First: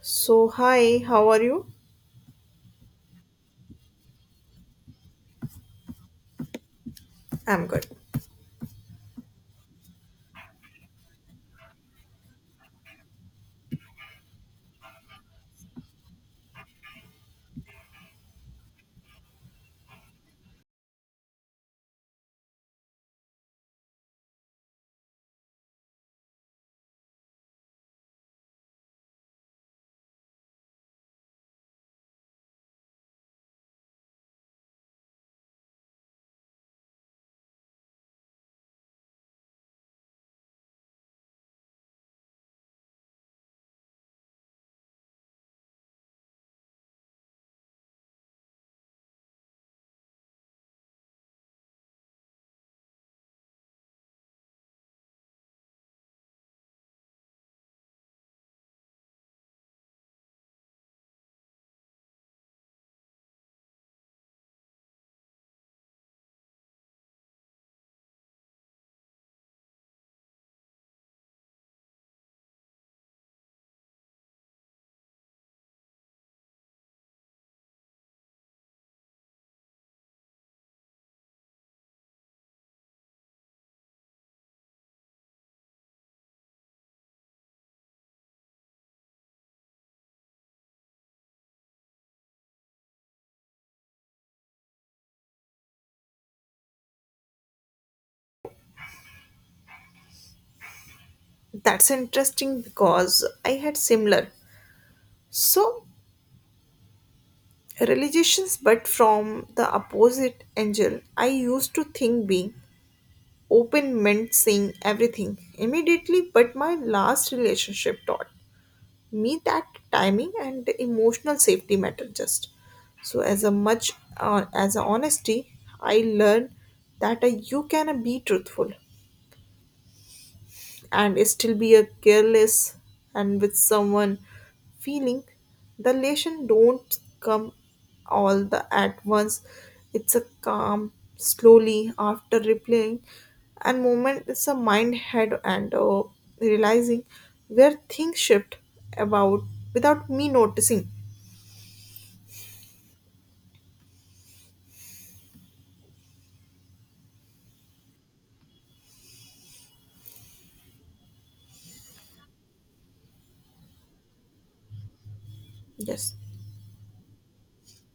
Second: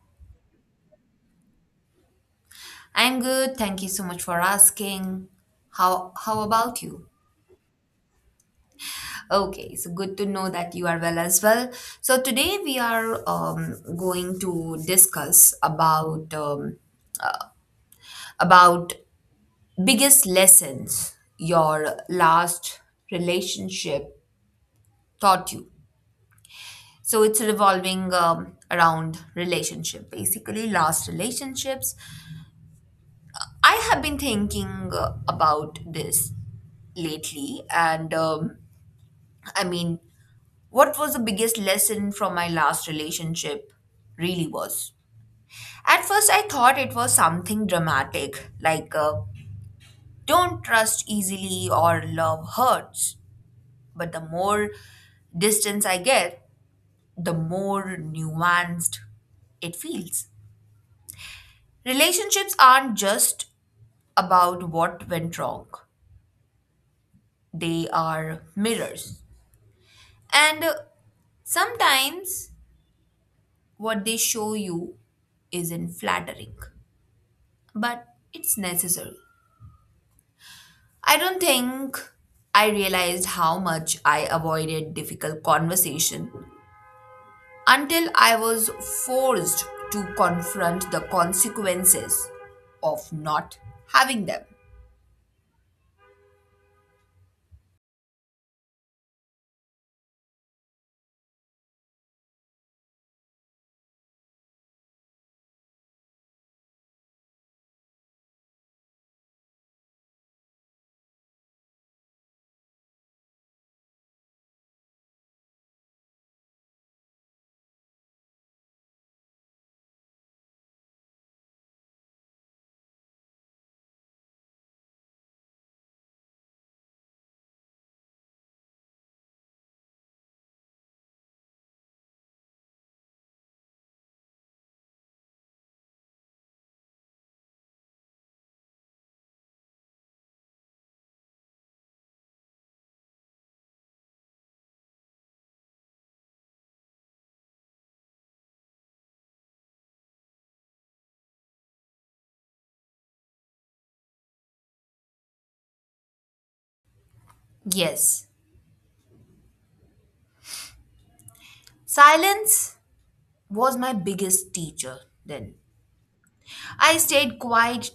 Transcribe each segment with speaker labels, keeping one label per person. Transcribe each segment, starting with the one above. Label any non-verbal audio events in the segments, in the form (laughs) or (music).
Speaker 1: So, hi, how are you?
Speaker 2: I'm good. Thank you so much for asking. How about you?
Speaker 1: I'm good.
Speaker 2: Okay, so good to know that you are well as well. So today we are going to discuss about about biggest lessons your last relationship taught you. So it's revolving around relationship, basically last relationships. I have been thinking about this lately and i mean what was the biggest lesson from my last relationship really was. At first, I thought it was something dramatic, like don't trust easily or love hurts. But the more distance I get, the more nuanced it feels. Relationships aren't just about what went wrong, they are mirrors. And sometimes what they show you isn't flattering, but it's necessary. I don't think I realized how much I avoided difficult conversation until I was forced to confront the consequences of not having them.
Speaker 1: That's interesting because I had similar. So, religions, but from the opposite angle. I used to think being open meant seeing everything immediately, but my last relationship taught me that timing and emotional safety matter just. So, as a much as a honesty, I learned that you can be truthful and still be a careless and with someone feeling the elation don't come all the at once, it's a calm slowly after replaying and moment it's a mind head and realizing where things shift about without me noticing.
Speaker 2: Yes, silence was my biggest teacher then.
Speaker 1: Yes.
Speaker 2: I stayed quiet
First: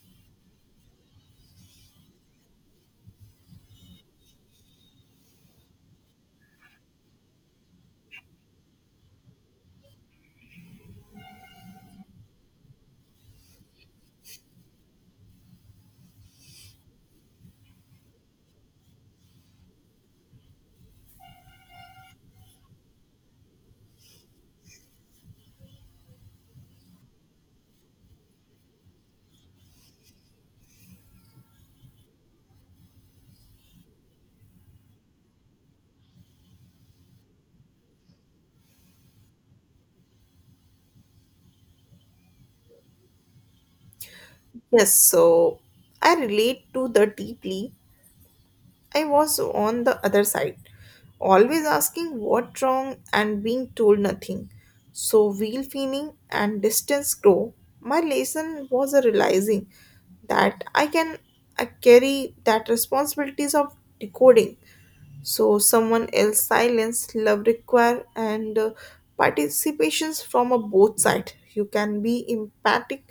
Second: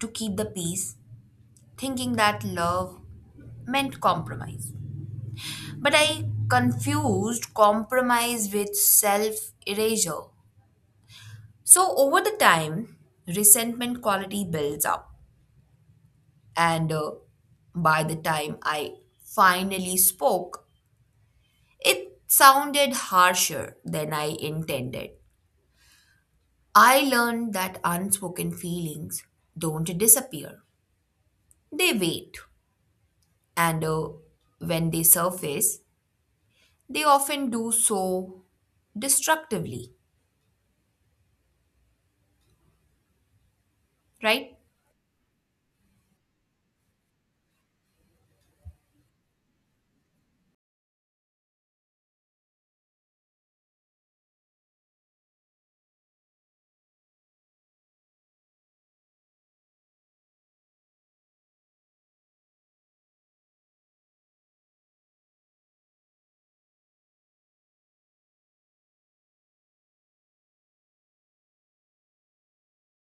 Speaker 2: to keep the peace, thinking that love meant compromise. But I confused compromise with self erasure. So, over the time, resentment quality builds up. And by the time I finally spoke, it sounded harsher than I intended. I learned that unspoken feelings don't disappear, they wait. And when they surface, they often do so destructively, right?
Speaker 1: Yes so i relate to the deeply. I was on the other side, always asking what wrong and being told nothing. So wheel feeling and distance grow. My lesson was a realizing that I carry that responsibilities of decoding. So someone else silence love require and participations from a both side. You can be empathic,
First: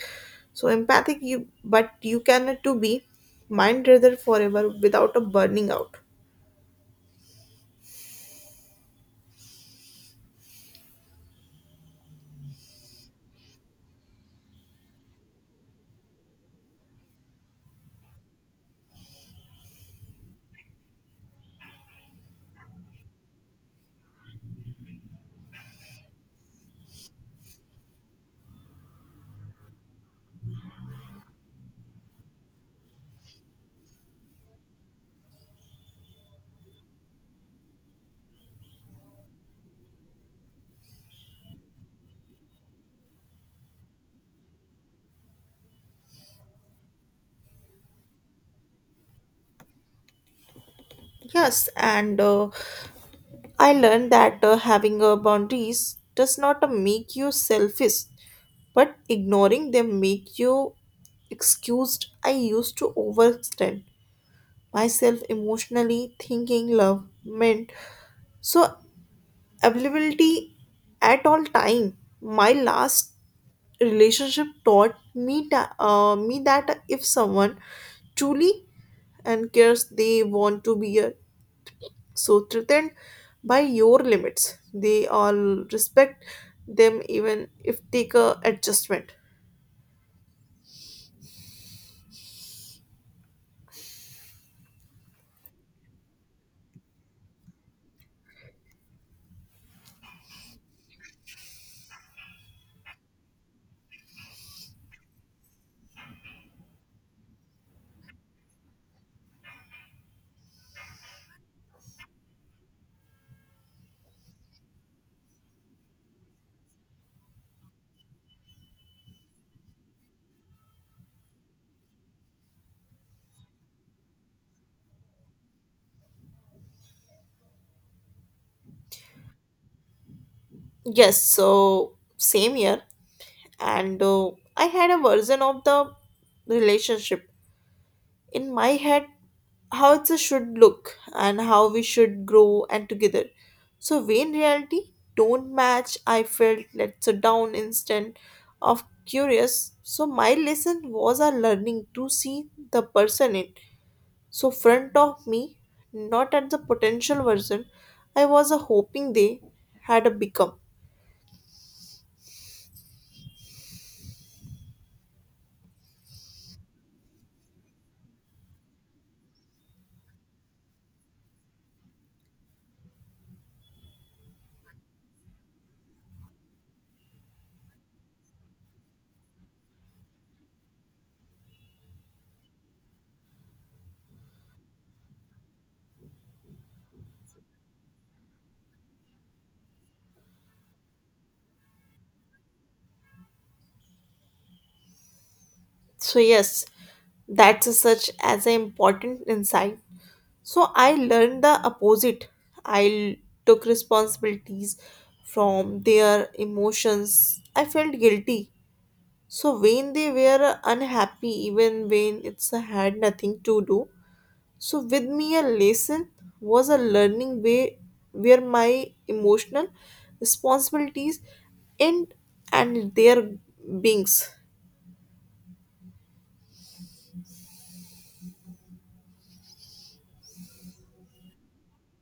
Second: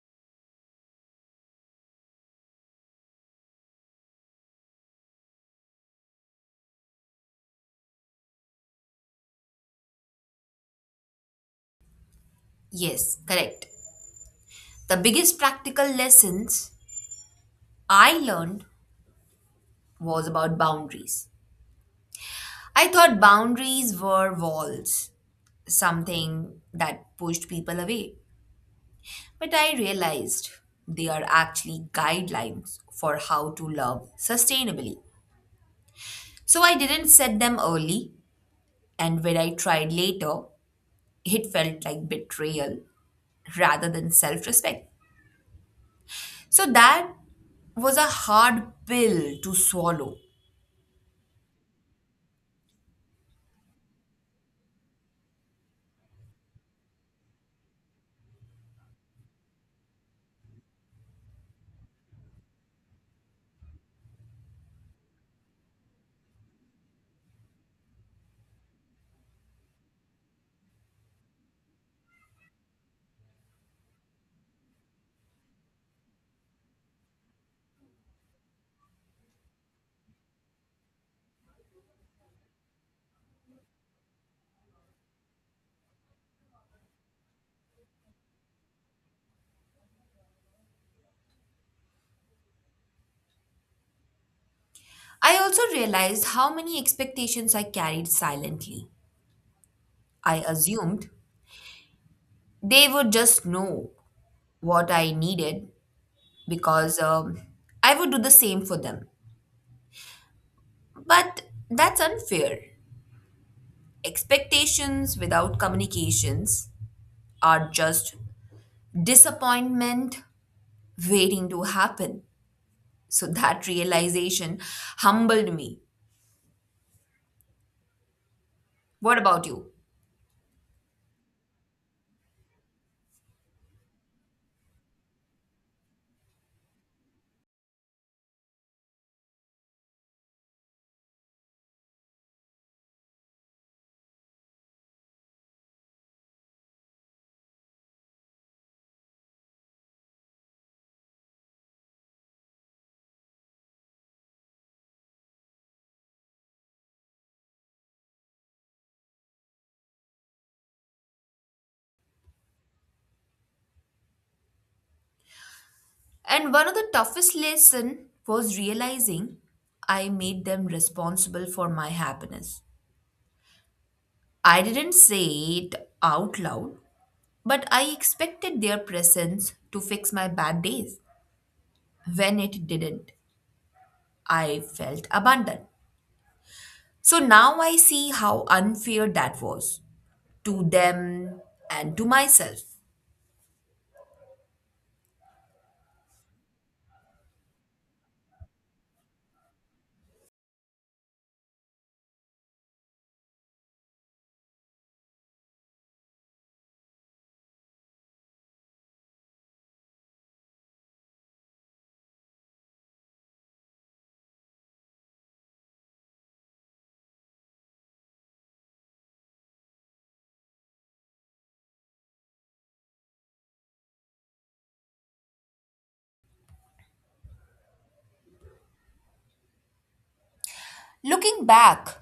Speaker 1: so empathic you but you cannot to be mind rather forever without a burning out.
Speaker 2: Yes, correct. The biggest practical lessons I learned was about boundaries. I thought boundaries were walls, something that pushed people away. But I realized they are actually guidelines for how to love sustainably. So I didn't set them early, and when I tried later, it felt like betrayal rather than self respect. So that was a hard pill to swallow.
Speaker 1: Yes, and I learned that having boundaries does not make you selfish, but ignoring them make you excused. I used to overextend myself emotionally, thinking love meant so availability at all time. My last relationship taught me that if someone truly and cares, they want to be here. So threatened by your limits they all respect them even if take a adjustment.
Speaker 2: I also realized how many expectations I carried silently. I assumed they would just know what I needed because I would do the same for them. But that's unfair. Expectations without communications are just disappointment waiting to happen. So (laughs) that realization humbled me. What about you?
Speaker 1: Yes, so same here, and I had a version of the relationship in my head how it should look and how we should grow and together, so we in reality don't match, I felt let us down instant of curious. So my lesson was a learning to see the person in front of me, not at the potential version I was hoping they had become.
Speaker 2: And one of the toughest lesson was realizing I made them responsible for my happiness. I didn't say it out loud, but I expected their presence to fix my bad days. When it didn't, I felt abandoned. So now I see how unfair that was to them and to myself.
Speaker 1: So yes, that's a such as an important insight. So I learned the opposite. I took responsibilities from their emotions. I felt guilty. So when they were unhappy, even when it's had nothing to do with me, a lesson was a learning way where my emotional responsibilities end and their beings.
Speaker 2: Looking back,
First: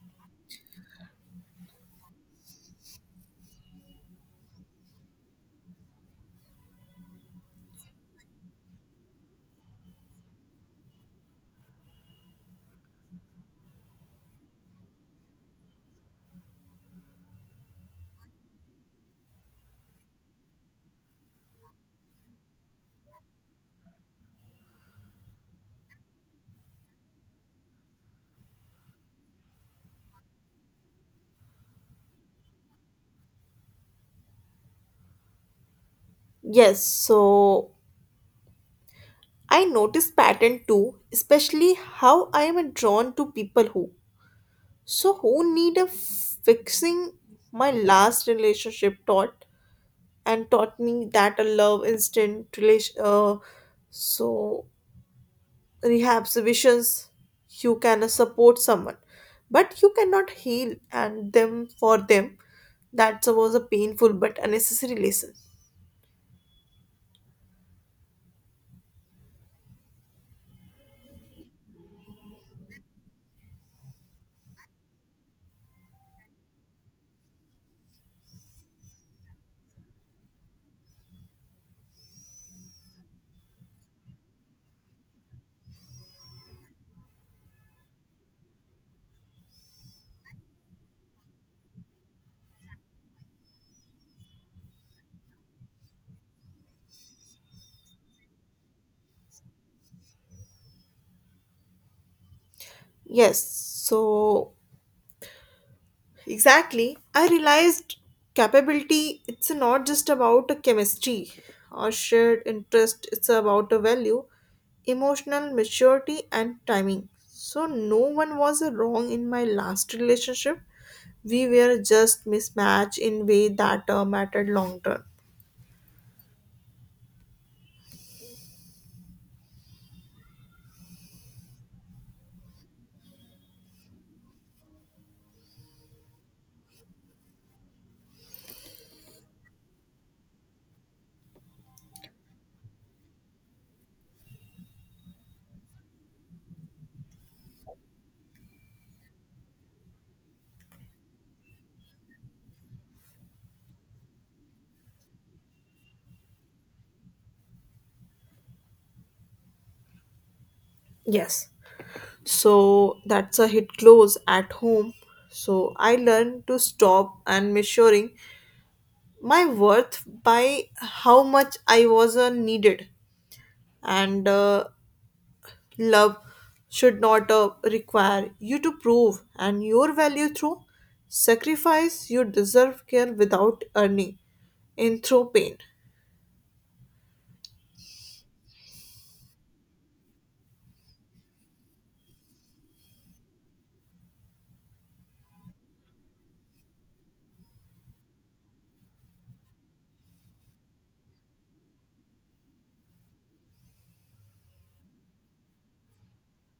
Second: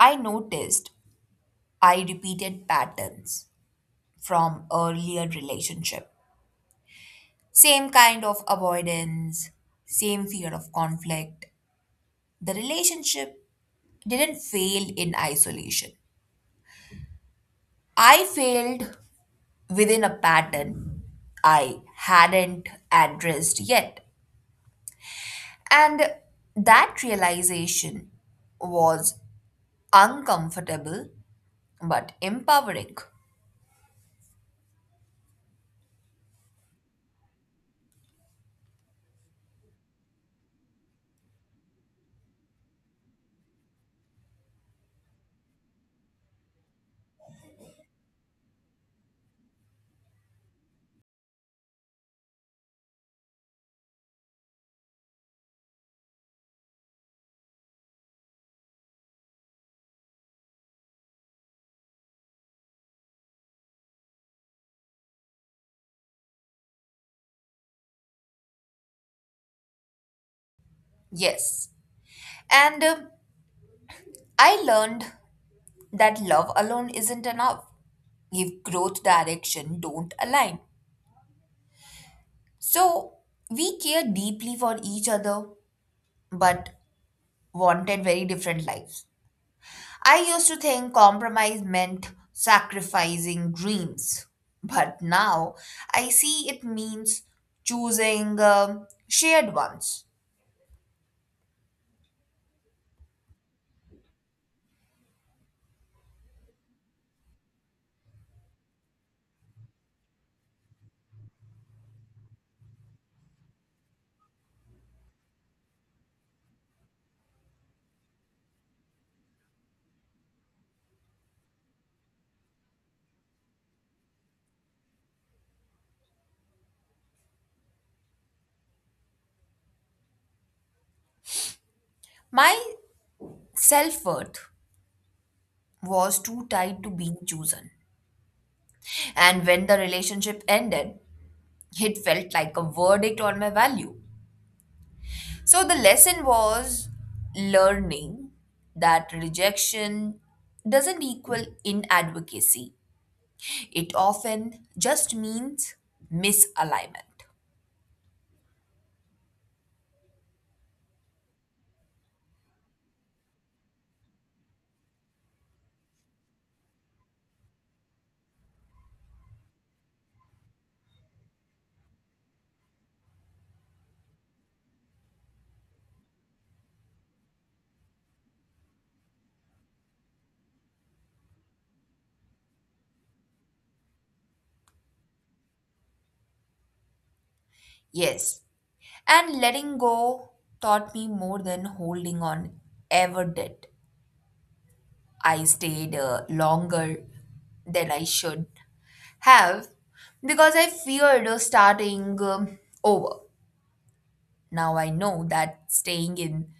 Speaker 2: I noticed I repeated patterns from earlier relationship. Same kind of avoidance, same fear of conflict. The relationship didn't fail in isolation. I failed within a pattern I hadn't addressed yet. And that realization was uncomfortable but empowering.
Speaker 1: Yes, so I notice pattern too, especially how I am drawn to people who. So who need a fixing, my last relationship taught me that a love instant relation so rehab sessions, you can support someone but you cannot heal and them for them. That was a painful but unnecessary lesson.
Speaker 2: Yes. And I learned that love alone isn't enough if growth direction don't align. So we care deeply for each other but wanted very different lives. I used to think compromise meant sacrificing dreams, but now I see it means choosing shared ones.
Speaker 1: yes so Exactly. I realized capability, it's not just about a chemistry or shared interest, it's about a value, emotional maturity, and timing. So, no one was wrong in my last relationship. We were just mismatched in way that mattered long term.
Speaker 2: My self worth was too tied to being chosen, and when the relationship ended, it felt like a verdict on my value. So the lesson was learning that rejection doesn't equal inadvocacy. It often just means misalignment.
Speaker 1: Yes. So that's a hit close at home. So I learned to stop and measuring my worth by how much I was needed, and love should not require you to prove and your value through sacrifice. You deserve care without earning in through pain.
Speaker 2: Yes, and letting go taught me more than holding on ever did. I stayed longer than I should have because I feared starting over. Now I know that staying in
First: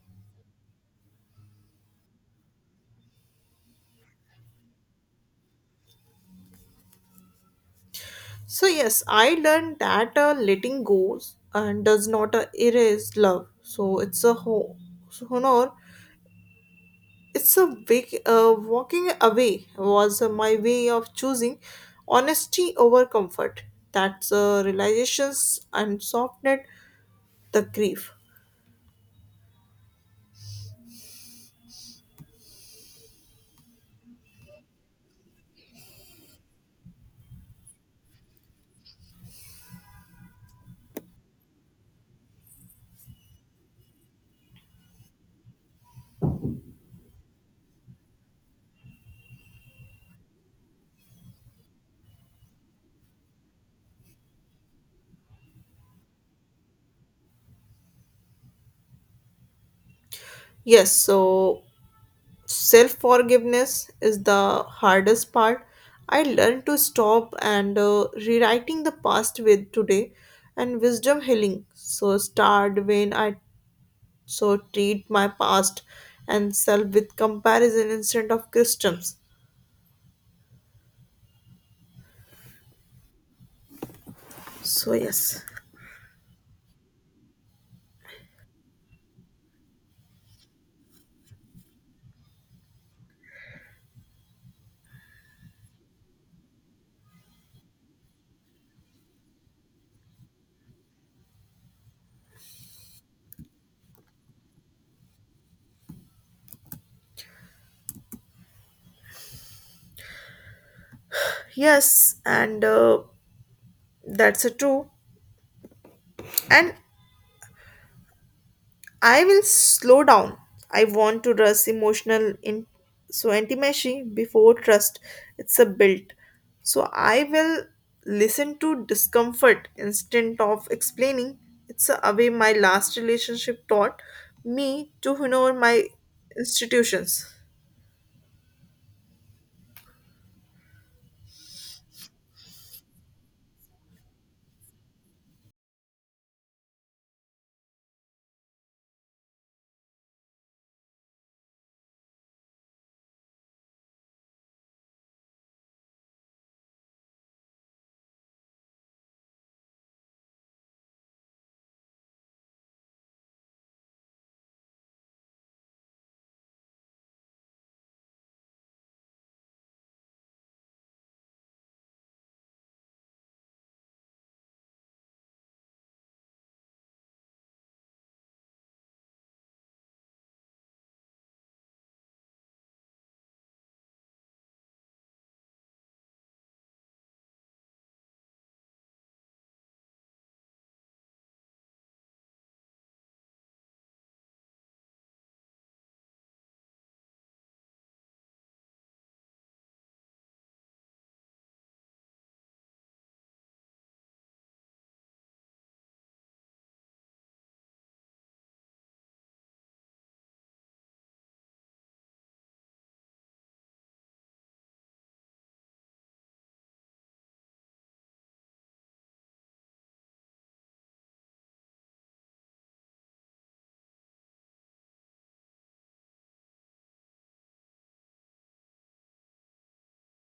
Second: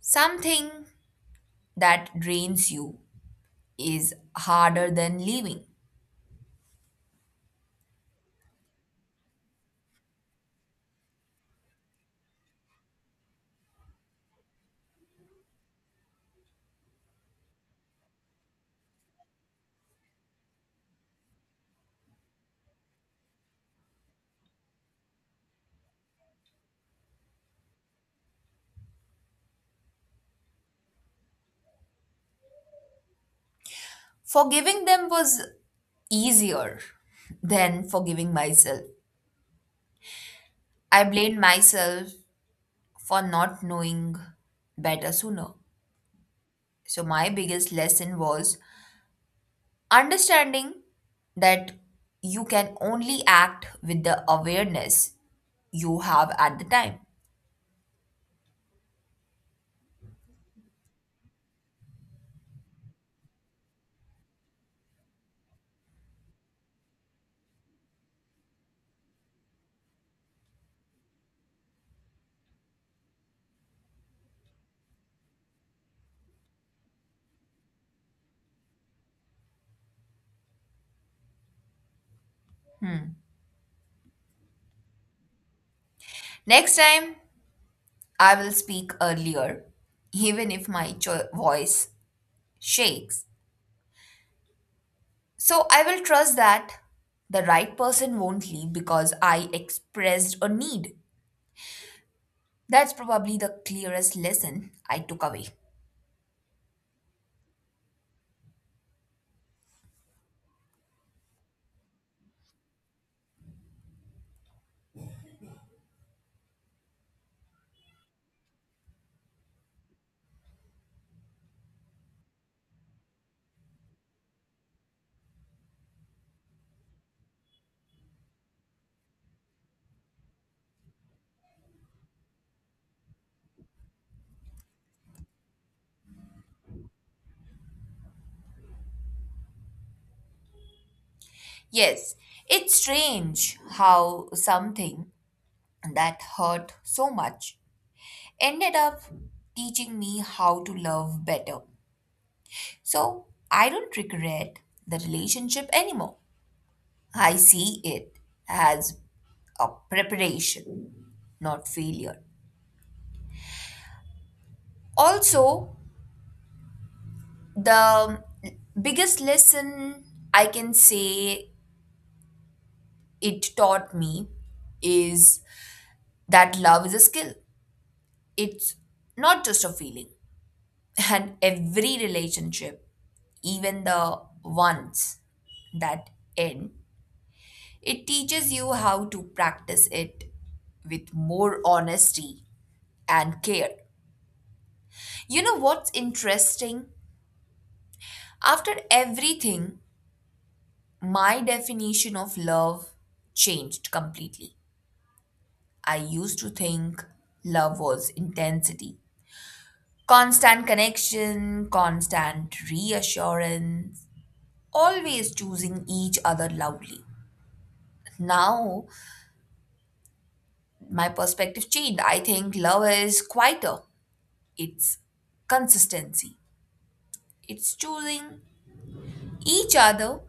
Speaker 2: something that drains you is harder than leaving.
Speaker 1: So yes, I learned that letting go and does not erase love. So honor it's a big Walking away was my way of choosing honesty over comfort. That's realizations and softened the grief.
Speaker 2: Forgiving them was easier than forgiving myself. I blamed myself for not knowing better sooner. So, my biggest lesson was understanding that you can only act with the awareness you have at the time.
Speaker 1: Yes, so self forgiveness is the hardest part. I learned to stop and rewriting the past with today and wisdom healing. So start when I so treat my past and self with comparison instead of customs. So yes.
Speaker 2: Next time, I will speak earlier, even if my voice shakes. So, I will trust that the right person won't leave because I expressed a need. That's probably the clearest lesson I took away.
Speaker 1: Yes, and that's a true. And I will slow down. I want to trust emotional in so intimacy before trust. It's a built. So I will listen to discomfort instead of explaining. It's a away my last relationship taught me to honor my institutions.
Speaker 2: Yes, it's strange how something that hurt so much ended up teaching me how to love better. So I don't regret the relationship anymore. I see it as a preparation, not failure. Also, the biggest lesson I can say it taught me is that love is a skill, it's not just a feeling. And every relationship, even the ones that end, it teaches you how to practice it with more honesty and care. You know what's interesting? After everything, my definition of love changed completely. I used to think love was intensity, constant connection, constant reassurance, always choosing each other loudly. Now, my perspective changed. I think love is quieter, it's consistency, it's choosing each other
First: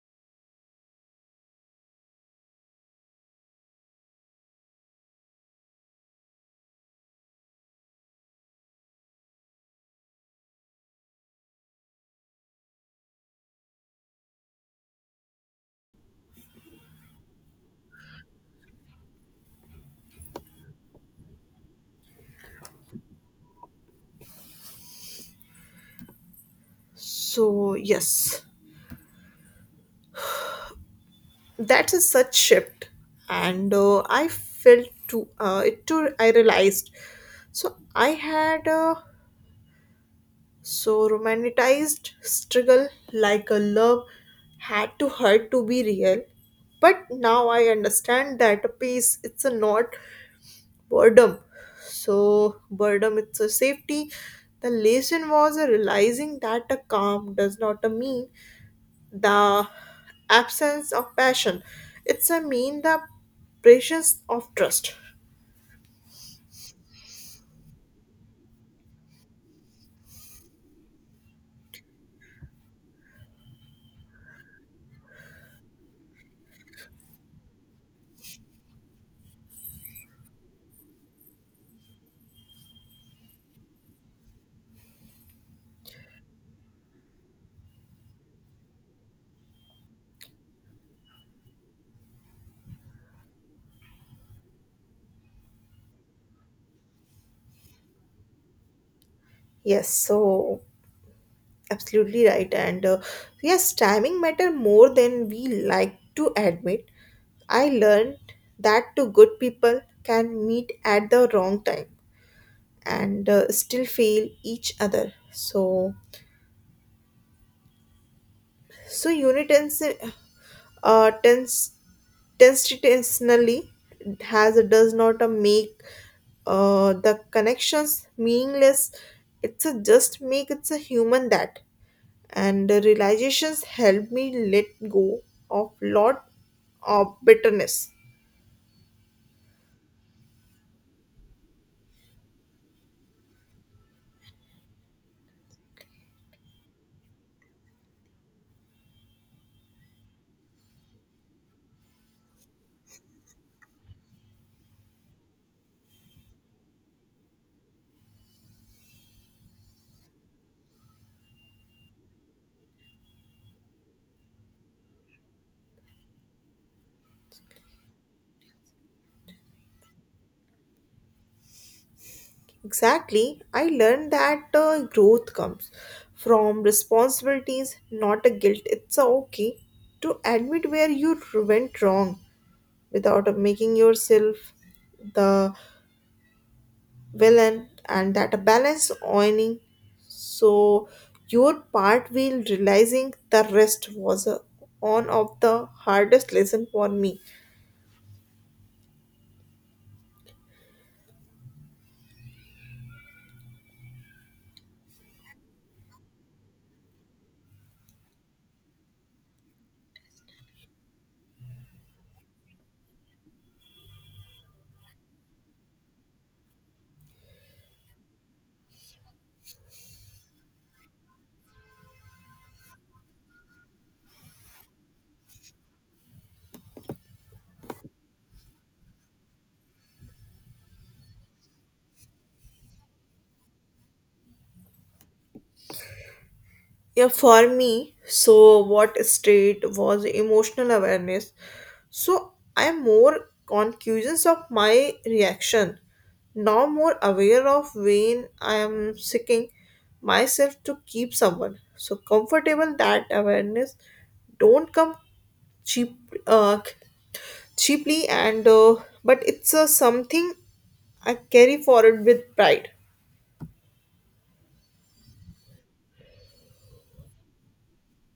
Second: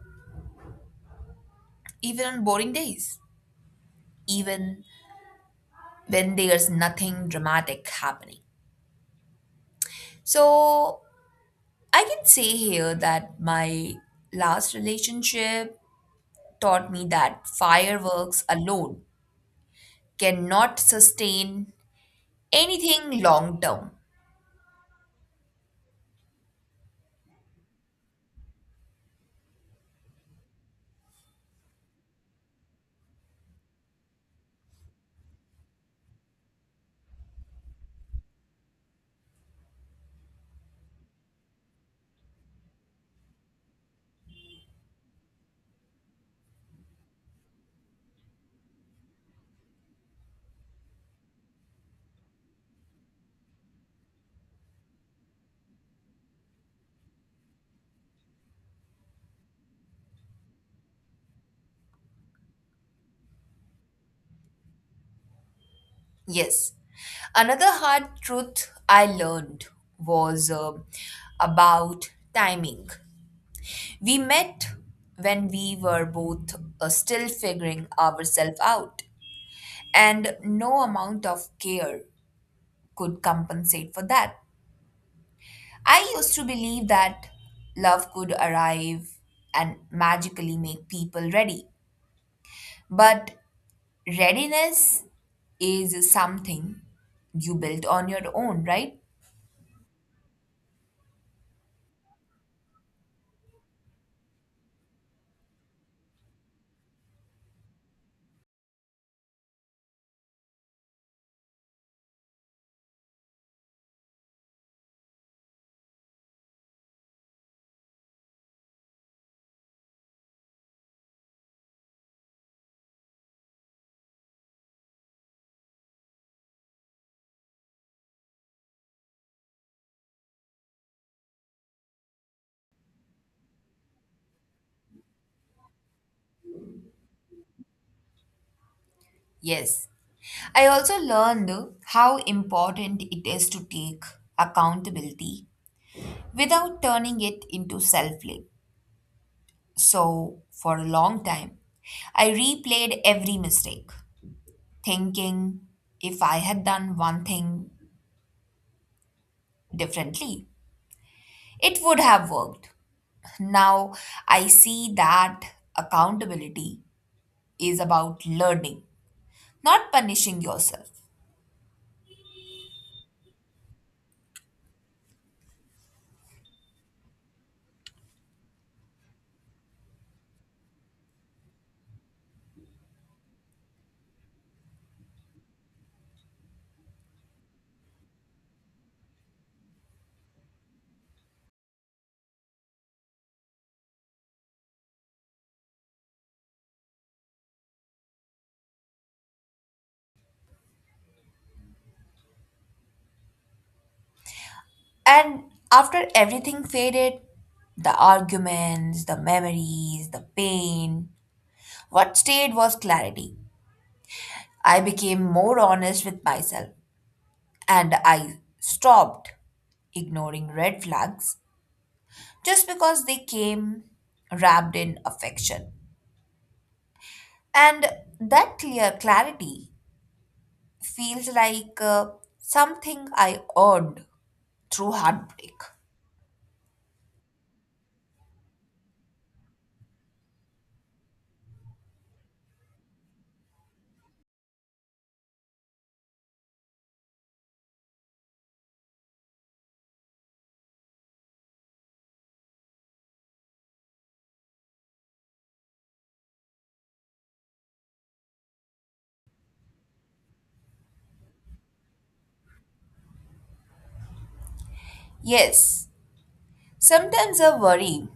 Speaker 2: even on boring days, even when there's nothing dramatic happening. So, I can say here that my last relationship taught me that fireworks alone cannot sustain anything long term.
Speaker 1: So yes, that's a such shift, and I felt to it too. I realized. So I had. Romanticized struggle like a love had to hurt to be real. But now I understand that a peace it's a not boredom. So boredom it's a safety. The lesson was a realizing that a calm does not a mean the absence of passion. It's a mean the presence of trust.
Speaker 2: Yes. Another hard truth I learned was about timing. We met when we were both still figuring ourselves out, and no amount of care could compensate for that. I used to believe that love could arrive and magically make people ready, but readiness is something you built on your own, right?
Speaker 1: Yes, so absolutely right. And yes, timing matter more than we like to admit. I learned that two good people can meet at the wrong time and still fail each other. So, so unitensi- uh, tens- tensationally has does not make the connections meaningless. It's a just make it's a human that. And the realizations helped me let go of lot of bitterness.
Speaker 2: Yes. I also learned how important it is to take accountability without turning it into self blame. So, for a long time, I replayed every mistake, thinking if I had done one thing differently, it would have worked. Now, I see that accountability is about learning, not punishing yourself.
Speaker 1: Exactly, I learned that growth comes from responsibilities not a guilt. It's a okay to admit where you went wrong without making yourself the villain, and that a balance owning so your part will realizing the rest was one of the hardest lesson for me.
Speaker 2: And after everything faded, the arguments, the memories, the pain, what stayed was clarity. I became more honest with myself and I stopped ignoring red flags just because they came wrapped in affection. And that clear clarity feels like something I earned through heartbreak.
Speaker 1: Yeah, for me, so what state was emotional awareness. So I'm more conscious of my reaction, now more aware of when I am seeking myself to keep someone. So comfortable that awareness don't come cheap, uh, cheaply, and but it's something I carry forward with pride.
Speaker 2: Yes, sometimes I worry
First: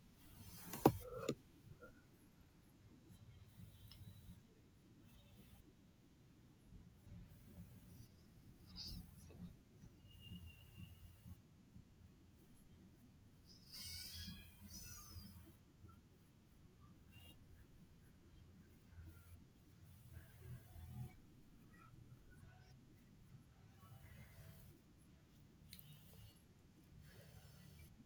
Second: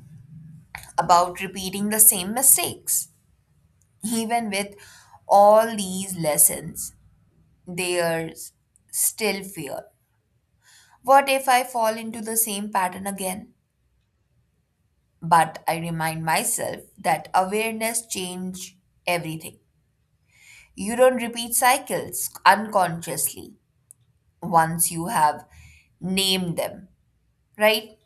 Speaker 2: about repeating the same mistakes. Even with all these lessons, there's still fear. What if I fall into the same pattern again? But I remind myself that awareness change everything. You don't repeat cycles unconsciously once you have named them, right?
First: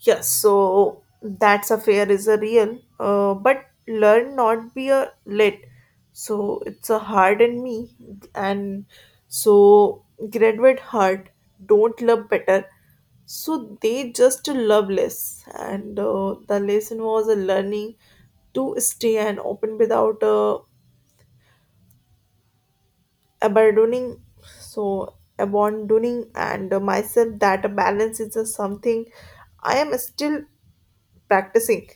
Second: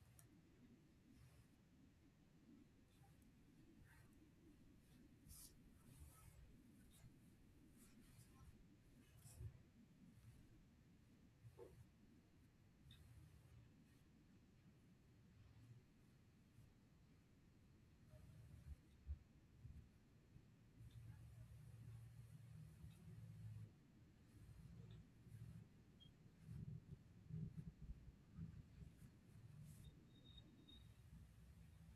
Speaker 1: Yes, so that's a fair is a real, but learn not be a lit. So it's a hard in me, and so graduate hard don't love better. So they just love less, and the lesson was a learning to stay and open without abandoning. So abandoning and myself that a balance is a something I am still practicing.